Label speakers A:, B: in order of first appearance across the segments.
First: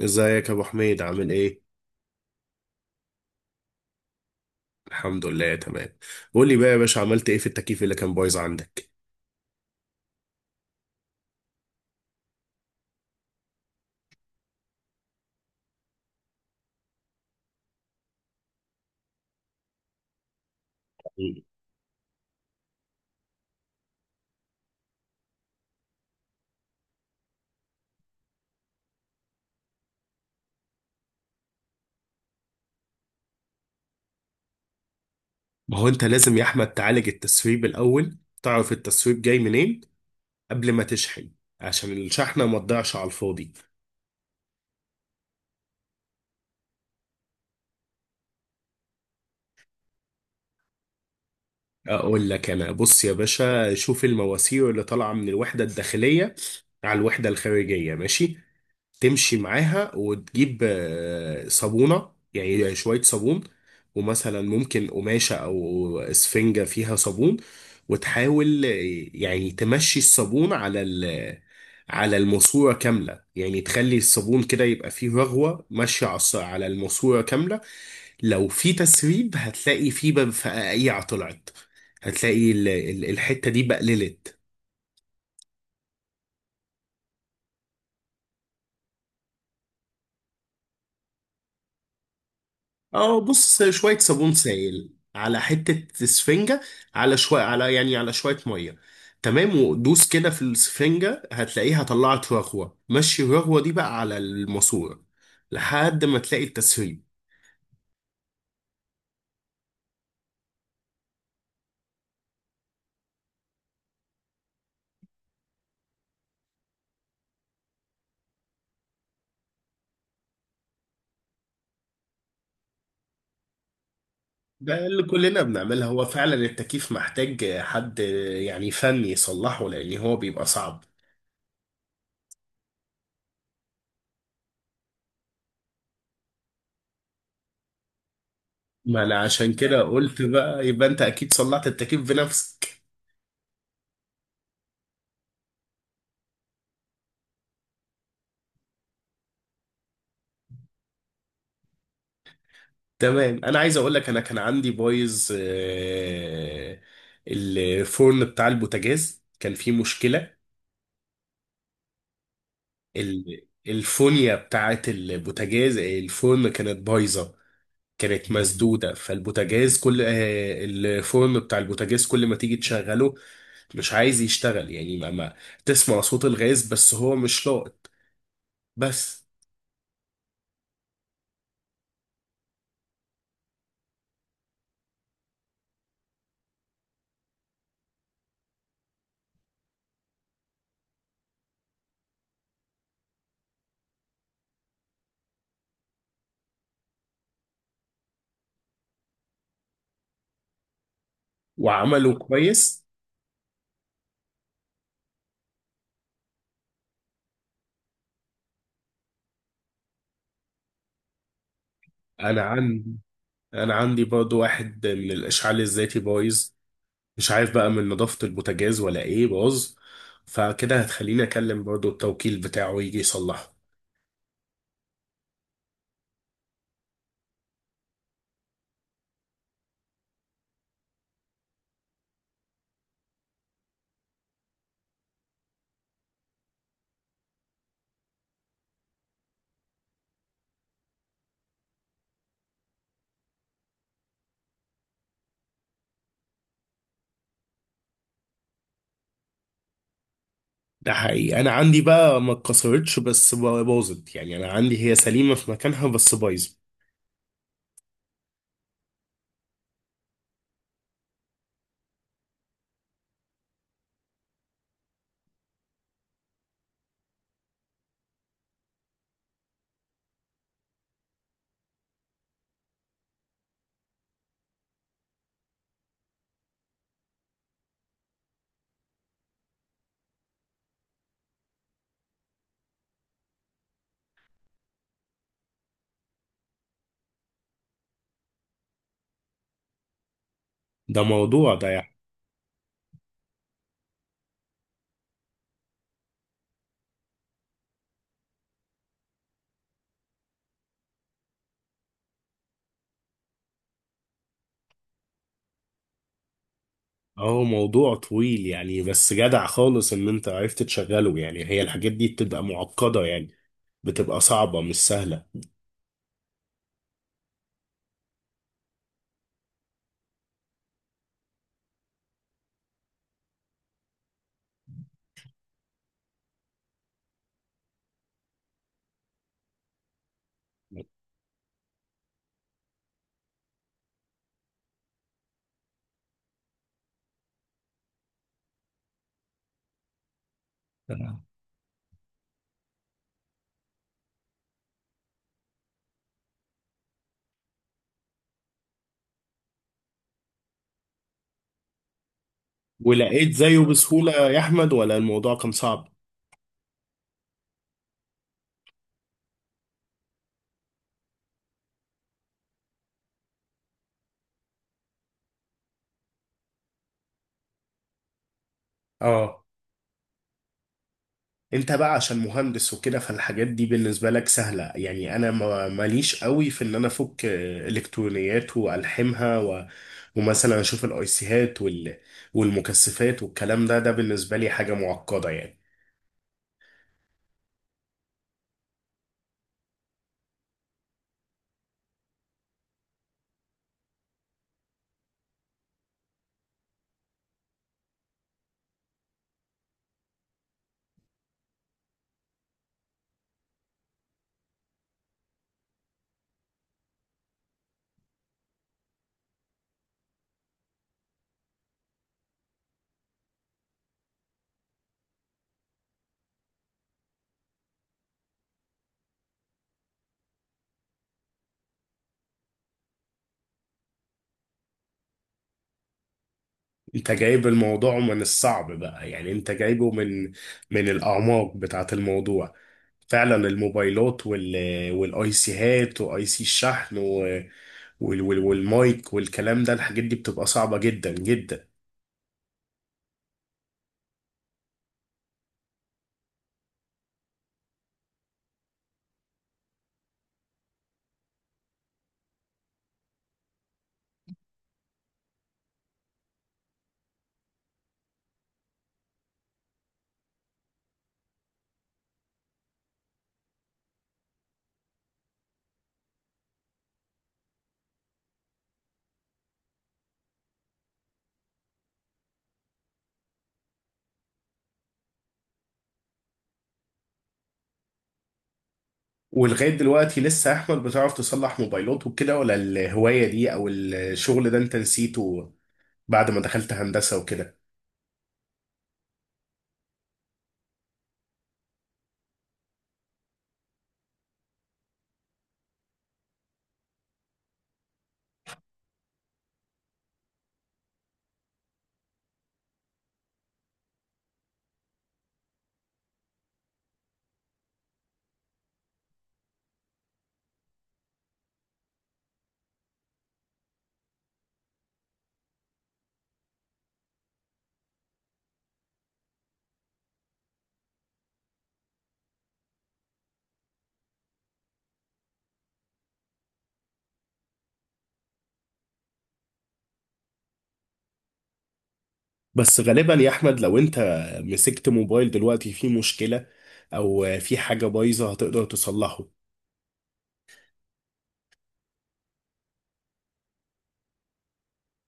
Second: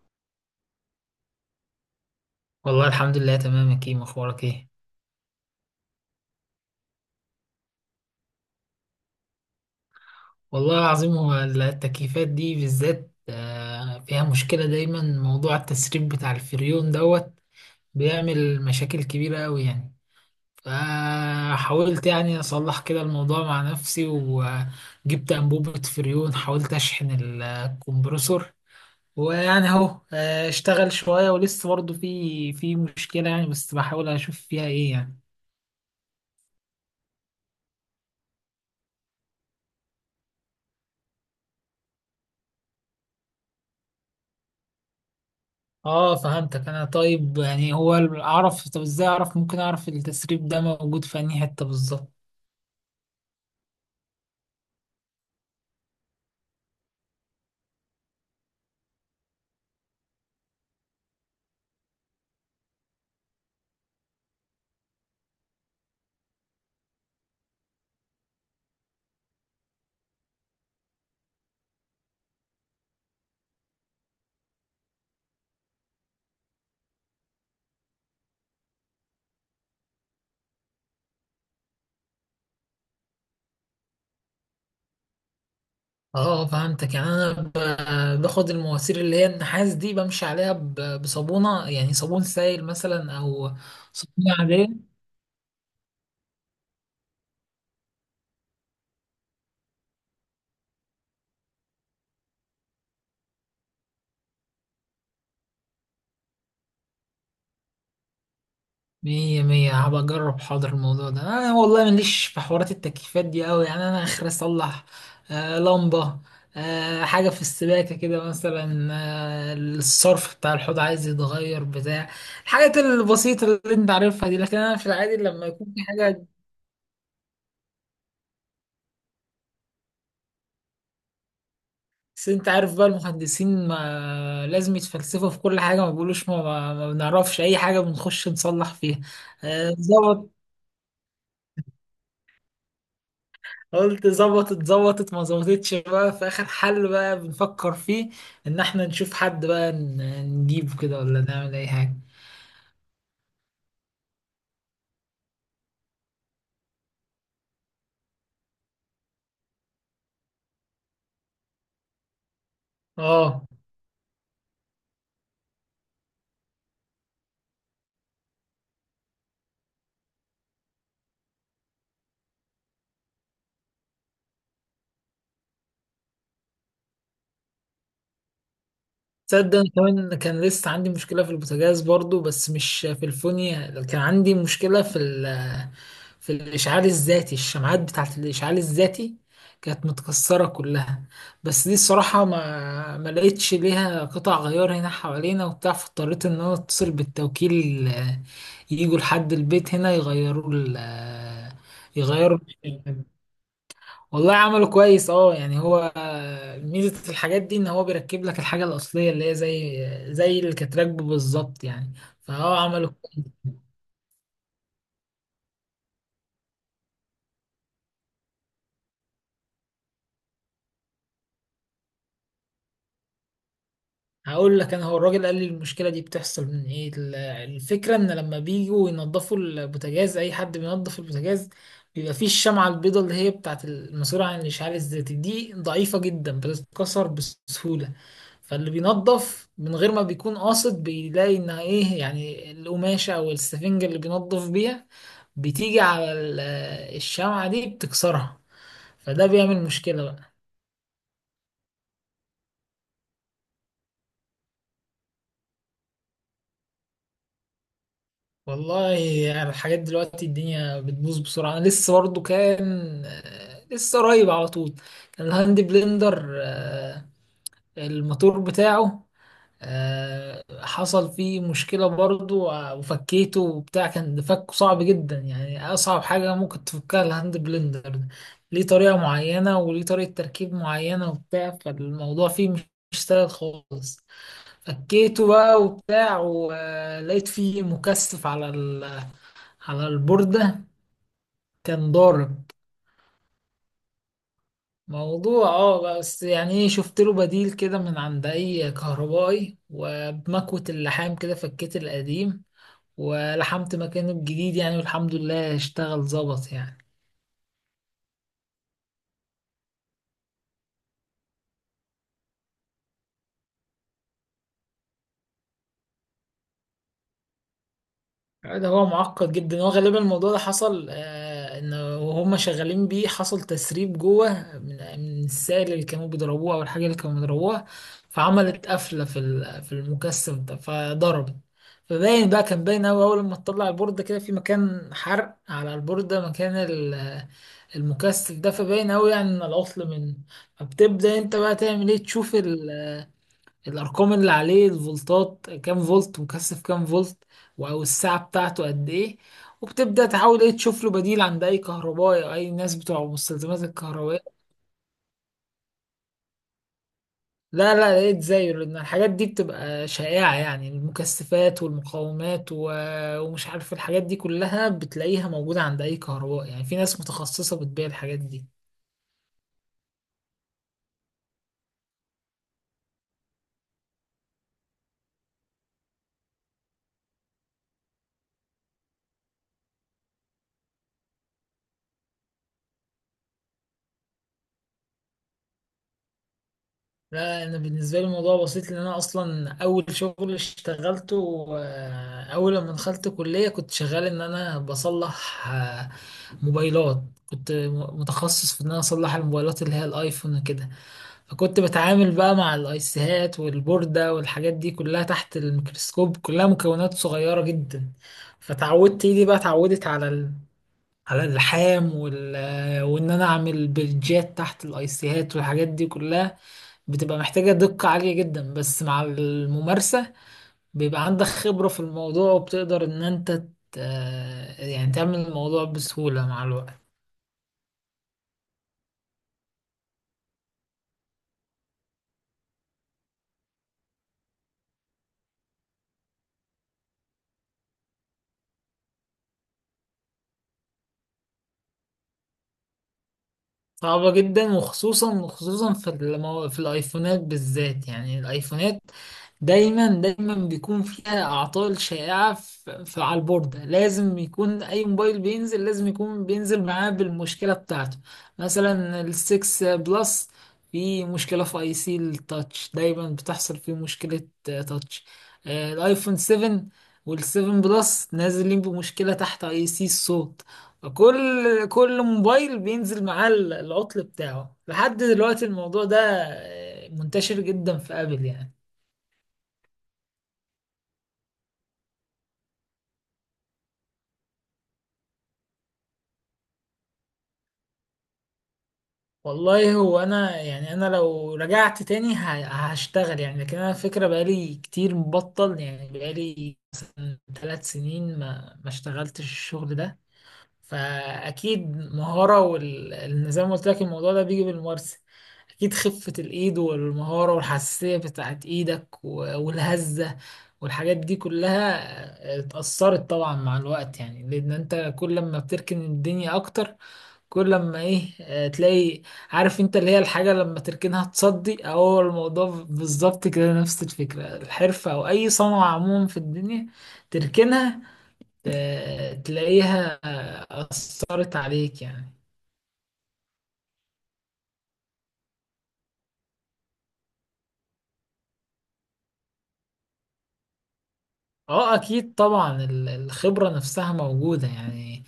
A: ازيك يا ابو حميد عامل ايه؟
B: والله الحمد لله تمام يا كيم، اخبارك ايه؟
A: الحمد لله تمام. قول لي بقى يا باشا عملت ايه في التكييف اللي كان بايظ عندك؟
B: والله العظيم هو التكييفات دي بالذات فيها مشكلة دايما، موضوع التسريب بتاع الفريون دوت بيعمل مشاكل كبيرة قوي يعني. فحاولت يعني اصلح كده الموضوع مع نفسي، وجبت انبوبة فريون حاولت اشحن الكمبرسور، ويعني اهو اشتغل شوية ولسه برضه في مشكلة يعني، بس بحاول اشوف فيها ايه يعني.
A: ما هو انت لازم يا احمد تعالج التسريب الاول، تعرف التسريب جاي منين قبل ما تشحن عشان الشحنه ما تضيعش على الفاضي.
B: اه فهمتك انا. طيب يعني هو اعرف، طب ازاي اعرف، ممكن اعرف التسريب ده موجود في انهي حتة بالظبط؟
A: اقول لك انا، بص يا باشا، شوف المواسير اللي طالعه من الوحده الداخليه على الوحده الخارجيه، ماشي؟ تمشي معاها وتجيب صابونة، يعني شوية صابون. ومثلا ممكن قماشة أو إسفنجة فيها صابون. وتحاول يعني تمشي الصابون على على الماسورة كاملة، يعني تخلي الصابون كده يبقى فيه رغوة ماشية على على الماسورة كاملة. لو في تسريب هتلاقي فيه بقى فقاقيع طلعت، هتلاقي الحتة دي بقللت.
B: اه فهمتك يعني. انا باخد المواسير اللي هي النحاس دي بمشي عليها بصابونة، يعني صابون سائل مثلا
A: اه،
B: او
A: بص شوية صابون
B: صابونة عادية.
A: سائل على حتة سفنجة، على شوية على يعني على شوية مية. تمام، ودوس كده في السفنجة هتلاقيها طلعت رغوة، مشي الرغوة دي بقى على الماسورة لحد ما تلاقي التسريب.
B: مية مية، هبقى أجرب. حاضر. الموضوع ده أنا والله ماليش في حوارات التكييفات دي أوي يعني. أنا آخر أصلح لمبة، حاجة في السباكة كده مثلا، الصرف بتاع الحوض عايز يتغير، بتاع الحاجات البسيطة اللي أنت عارفها دي، لكن أنا
A: ده
B: في
A: اللي
B: العادي
A: كلنا
B: لما يكون في
A: بنعملها، هو
B: حاجة.
A: فعلا التكييف محتاج حد يعني فني يصلحه لأن هو بيبقى صعب.
B: بس أنت عارف بقى، المهندسين ما لازم يتفلسفوا في كل حاجة، ما بيقولوش ما بنعرفش أي حاجة، بنخش نصلح فيها.
A: ما أنا عشان كده قلت
B: ظبط.
A: بقى يبقى أنت أكيد صلحت التكييف بنفسك.
B: قلت ظبطت، ظبطت ما ظبطتش بقى، في اخر حل بقى بنفكر فيه ان احنا نشوف حد بقى نجيبه كده، ولا نعمل اي حاجه.
A: تمام، انا عايز اقول لك، انا كان عندي بايظ الفرن بتاع البوتاجاز كان فيه مشكلة.
B: اه
A: الفونيا بتاعت البوتاجاز الفرن كانت بايظة، كانت مسدودة، فالبوتاجاز كل آه، الفرن بتاع البوتاجاز كل ما تيجي تشغله مش عايز يشتغل، يعني ما تسمع صوت الغاز بس هو مش لاقط بس.
B: تصدق أنا كمان كان لسه عندي مشكلة في البوتاجاز برضو، بس مش في الفونيا، كان عندي مشكلة في في الإشعال الذاتي، الشمعات بتاعت الإشعال الذاتي كانت متكسرة كلها. بس دي الصراحة ما لقيتش ليها قطع غيار هنا حوالينا وبتاع، فاضطريت إن أنا أتصل بالتوكيل، يجوا لحد البيت هنا يغيروا ال آه،
A: وعمله
B: يغيروا.
A: كويس.
B: والله عمله كويس، اه يعني هو ميزة الحاجات دي ان هو بيركب لك الحاجة الأصلية اللي هي زي اللي كانت راكبه بالظبط يعني.
A: انا
B: فهو عمله.
A: عندي انا عندي برضو واحد من الاشعال الذاتي بايظ، مش عارف بقى من نظافة البوتاجاز ولا ايه باظ. فكده هتخليني اكلم برضو التوكيل بتاعه يجي يصلحه.
B: هقول لك انا، هو الراجل قال لي المشكله دي بتحصل من ايه. الفكره ان لما بيجوا ينظفوا البوتاجاز، اي حد بينظف البوتاجاز بيبقى فيه الشمعه البيضاء اللي هي بتاعه المسؤوله عن الاشعال الذاتي، دي ضعيفه جدا بتتكسر بسهوله. فاللي بينظف من غير ما بيكون قاصد بيلاقي انها ايه يعني، القماشه او السفنجه اللي بينظف بيها بتيجي على الشمعه دي بتكسرها، فده بيعمل مشكله بقى.
A: ده حقيقي، انا عندي بقى ما اتكسرتش بس باظت، يعني انا عندي هي سليمة في مكانها بس بايظة.
B: والله انا الحاجات دلوقتي الدنيا بتبوظ بسرعه. انا لسه برضه كان، لسه قريب على طول، كان الهاند بلندر، الموتور بتاعه، حصل فيه مشكله برضه. وفكيته وبتاع، كان فكه صعب جدا يعني، اصعب حاجه ممكن تفكها الهاند بلندر ده. ليه طريقه معينه، وليه طريقه تركيب معينه وبتاع، فالموضوع فيه مش سهل خالص. فكيته بقى وبتاع، ولقيت فيه مكثف على على البوردة
A: ده موضوع ده
B: كان
A: يعني.
B: ضارب. موضوع اه بس يعني ايه، شفت له بديل كده من عند اي كهربائي، وبمكوة اللحام كده فكيت القديم ولحمت مكانه الجديد يعني، والحمد لله اشتغل ظبط يعني.
A: اهو، موضوع طويل يعني، بس جدع خالص ان انت عرفت تشغله، يعني هي الحاجات دي بتبقى معقدة يعني، بتبقى صعبة مش سهلة.
B: ده هو معقد جدا. هو غالبا الموضوع ده حصل ان وهم شغالين بيه حصل تسريب جوه، من السائل اللي كانوا بيضربوه او الحاجه اللي كانوا بيضربوها، فعملت قفله في في المكثف ده فضربت. فباين بقى، كان باين قوي اول ما تطلع البورده كده، في مكان حرق على البورده مكان المكثف ده، فباين قوي يعني ان العطل من. فبتبدا
A: تمام.
B: انت بقى تعمل ايه، تشوف الارقام اللي عليه، الفولتات كام فولت، مكثف كام فولت، او الساعه بتاعته قد ايه، وبتبدا تحاول ايه تشوف له بديل عند اي كهربائي او اي ناس بتوع
A: ولقيت زيه
B: مستلزمات
A: بسهولة يا
B: الكهربائيه.
A: احمد ولا الموضوع كان صعب؟
B: لا لقيت زيه، لان الحاجات دي بتبقى شائعه يعني، المكثفات والمقاومات و... ومش عارف الحاجات دي كلها بتلاقيها موجوده عند اي كهربائي يعني، في ناس متخصصه بتبيع الحاجات دي.
A: اه. انت بقى عشان مهندس وكده فالحاجات دي بالنسبة لك سهلة، يعني انا ماليش قوي في ان انا افك الكترونيات والحمها ومثلا اشوف الايسيهات والمكثفات والكلام ده بالنسبة لي حاجة معقدة يعني.
B: لا انا بالنسبه لي الموضوع بسيط، لان انا اصلا اول شغل اشتغلته، اول لما دخلت كليه كنت شغال ان انا بصلح موبايلات. كنت متخصص في ان انا اصلح الموبايلات اللي هي الايفون وكده، فكنت بتعامل بقى مع الايسيهات والبورده والحاجات دي كلها تحت الميكروسكوب، كلها مكونات صغيره جدا. فتعودت ايدي بقى، اتعودت على ال... على اللحام وال... وان انا اعمل بلجات تحت الايسيهات، والحاجات دي كلها بتبقى محتاجة دقة عالية جدا، بس مع الممارسة بيبقى عندك خبرة في الموضوع، وبتقدر ان انت يعني تعمل الموضوع بسهولة مع الوقت.
A: انت جايب الموضوع من الصعب بقى، يعني انت جايبه من الاعماق بتاعة الموضوع. فعلا الموبايلات والايسيهات واي سي الشحن والمايك والكلام ده، الحاجات دي بتبقى صعبة جدا جدا.
B: صعبة جدا، وخصوصا خصوصا في المو... في الايفونات بالذات يعني. الايفونات دايما دايما بيكون فيها اعطال شائعة على البوردة، لازم يكون اي موبايل بينزل، لازم يكون بينزل معاه بالمشكلة بتاعته. مثلا السكس بلس، في مشكلة في اي سي التاتش دايما بتحصل فيه مشكلة، تاتش. الايفون 7 والسيفن بلس نازلين بمشكلة تحت اي سي الصوت. كل موبايل بينزل معاه العطل بتاعه، لحد دلوقتي الموضوع ده منتشر جدا في ابل يعني.
A: ولغاية دلوقتي لسه أحمد بتعرف تصلح موبايلات وكده ولا الهواية دي أو الشغل ده أنت نسيته بعد ما دخلت هندسة وكده؟
B: والله هو انا يعني، انا لو رجعت تاني هشتغل يعني، لكن انا الفكره بقالي كتير مبطل يعني، بقالي مثلا 3 سنين ما اشتغلتش الشغل ده، فاكيد مهاره والنظام زي ما قلت لك الموضوع ده بيجي بالممارسه. اكيد خفه الايد والمهاره والحساسيه بتاعت ايدك والهزه، والحاجات دي كلها اتأثرت طبعا مع الوقت يعني، لأن أنت كل ما بتركن الدنيا أكتر، كل لما ايه تلاقي، عارف انت اللي هي الحاجة لما تركنها تصدي، هو الموضوع بالظبط كده نفس الفكرة، الحرفة او اي صنعة عموما في الدنيا تركنها تلاقيها أثرت عليك يعني.
A: بس غالبا يا أحمد لو أنت مسكت موبايل دلوقتي فيه مشكلة أو في حاجة بايظة هتقدر تصلحه؟
B: اه اكيد طبعا، الخبرة نفسها موجودة يعني.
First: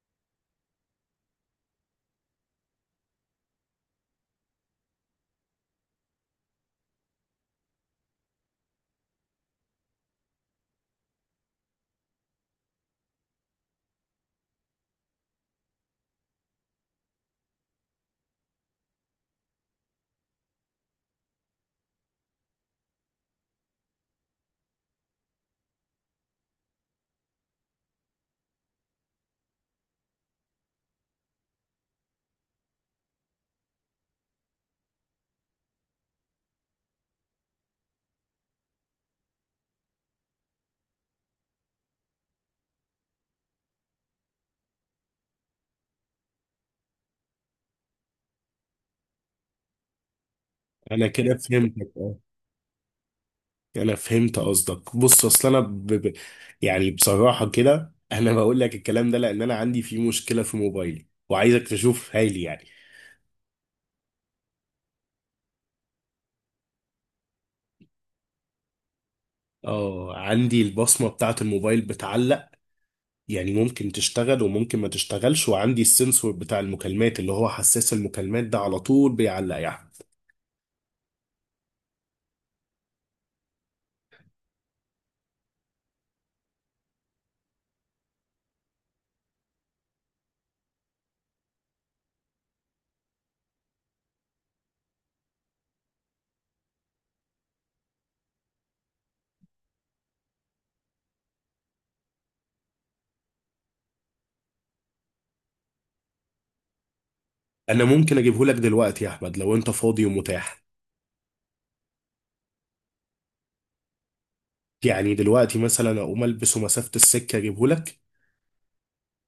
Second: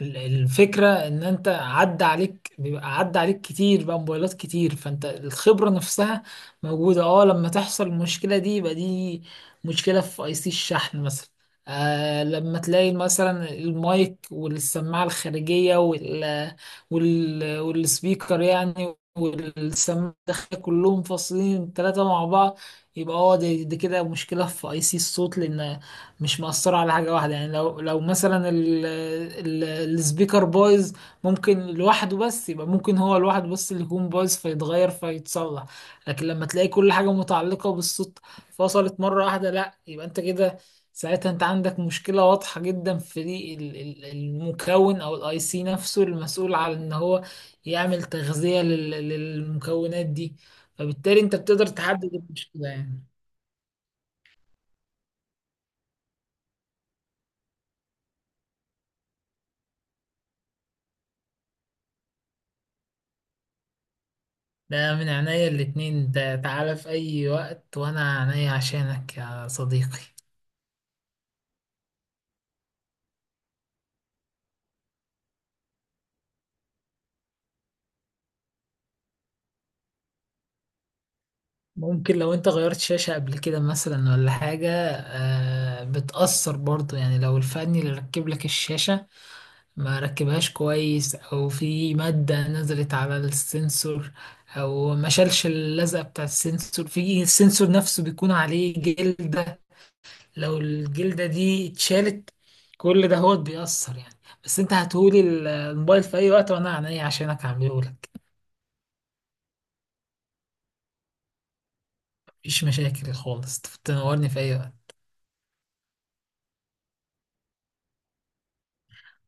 B: الفكرة ان انت عدى عليك، بيبقى عدى عليك كتير بقى موبايلات كتير، فانت الخبرة نفسها موجودة. اه لما تحصل المشكلة دي يبقى دي مشكلة في اي سي الشحن مثلا. آه لما تلاقي مثلا المايك والسماعة الخارجية وال والسبيكر يعني، والسماعة الداخلية كلهم فاصلين ثلاثة مع بعض، يبقى اه دي كده مشكلة في اي سي الصوت، لان مش مأثرة على حاجة واحدة يعني. لو مثلا السبيكر بايظ، ممكن لوحده بس، يبقى ممكن هو لوحده بس اللي يكون بايظ، فيتغير فيتصلح. لكن لما تلاقي كل حاجة متعلقة بالصوت فصلت مرة واحدة، لا يبقى انت كده ساعتها انت عندك مشكلة واضحة جدا في دي المكون او الاي سي نفسه، المسؤول على ان هو يعمل تغذية للمكونات دي،
A: أنا
B: فبالتالي
A: كده
B: انت بتقدر
A: فهمتك، أه.
B: تحدد المشكلة يعني.
A: أنا فهمت قصدك، بص أصل أنا يعني بصراحة كده أنا بقول لك الكلام ده، لأن أنا عندي فيه مشكلة في موبايلي وعايزك تشوف هايلي يعني.
B: ده من عينيا الاتنين، انت تعالى في اي وقت وانا عينيا عشانك يا صديقي.
A: اه، عندي البصمة بتاعة الموبايل بتعلق، يعني ممكن تشتغل وممكن ما تشتغلش، وعندي السنسور بتاع المكالمات، اللي هو حساس المكالمات ده على طول بيعلق يا احمد.
B: ممكن لو انت غيرت شاشة قبل كده مثلا ولا حاجة بتأثر برضو يعني، لو الفني اللي ركب لك الشاشة ما ركبهاش كويس، او في مادة نزلت على السنسور، او ما شالش اللزقة بتاع السنسور، في السنسور نفسه بيكون عليه جلد، لو الجلدة دي اتشالت كل ده هو بيأثر يعني. بس انت هتقولي الموبايل في اي وقت، وانا عينيا عشانك
A: انا
B: هعملهولك.
A: ممكن اجيبه لك دلوقتي يا احمد لو انت فاضي ومتاح؟
B: مفيش مشاكل خالص، تنورني في اي وقت.
A: يعني دلوقتي مثلا اقوم البسه مسافة السكة اجيبه لك.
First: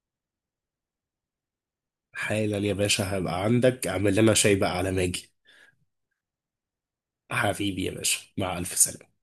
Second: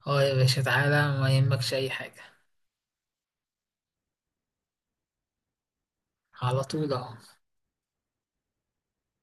B: اه يا باشا تعالى، ما يهمكش اي حاجة،
A: حالا يا باشا، هبقى عندك، اعمل لنا شاي بقى على ما اجي.
B: على طول اهو.
A: حبيبي يا باشا، مع الف سلامة.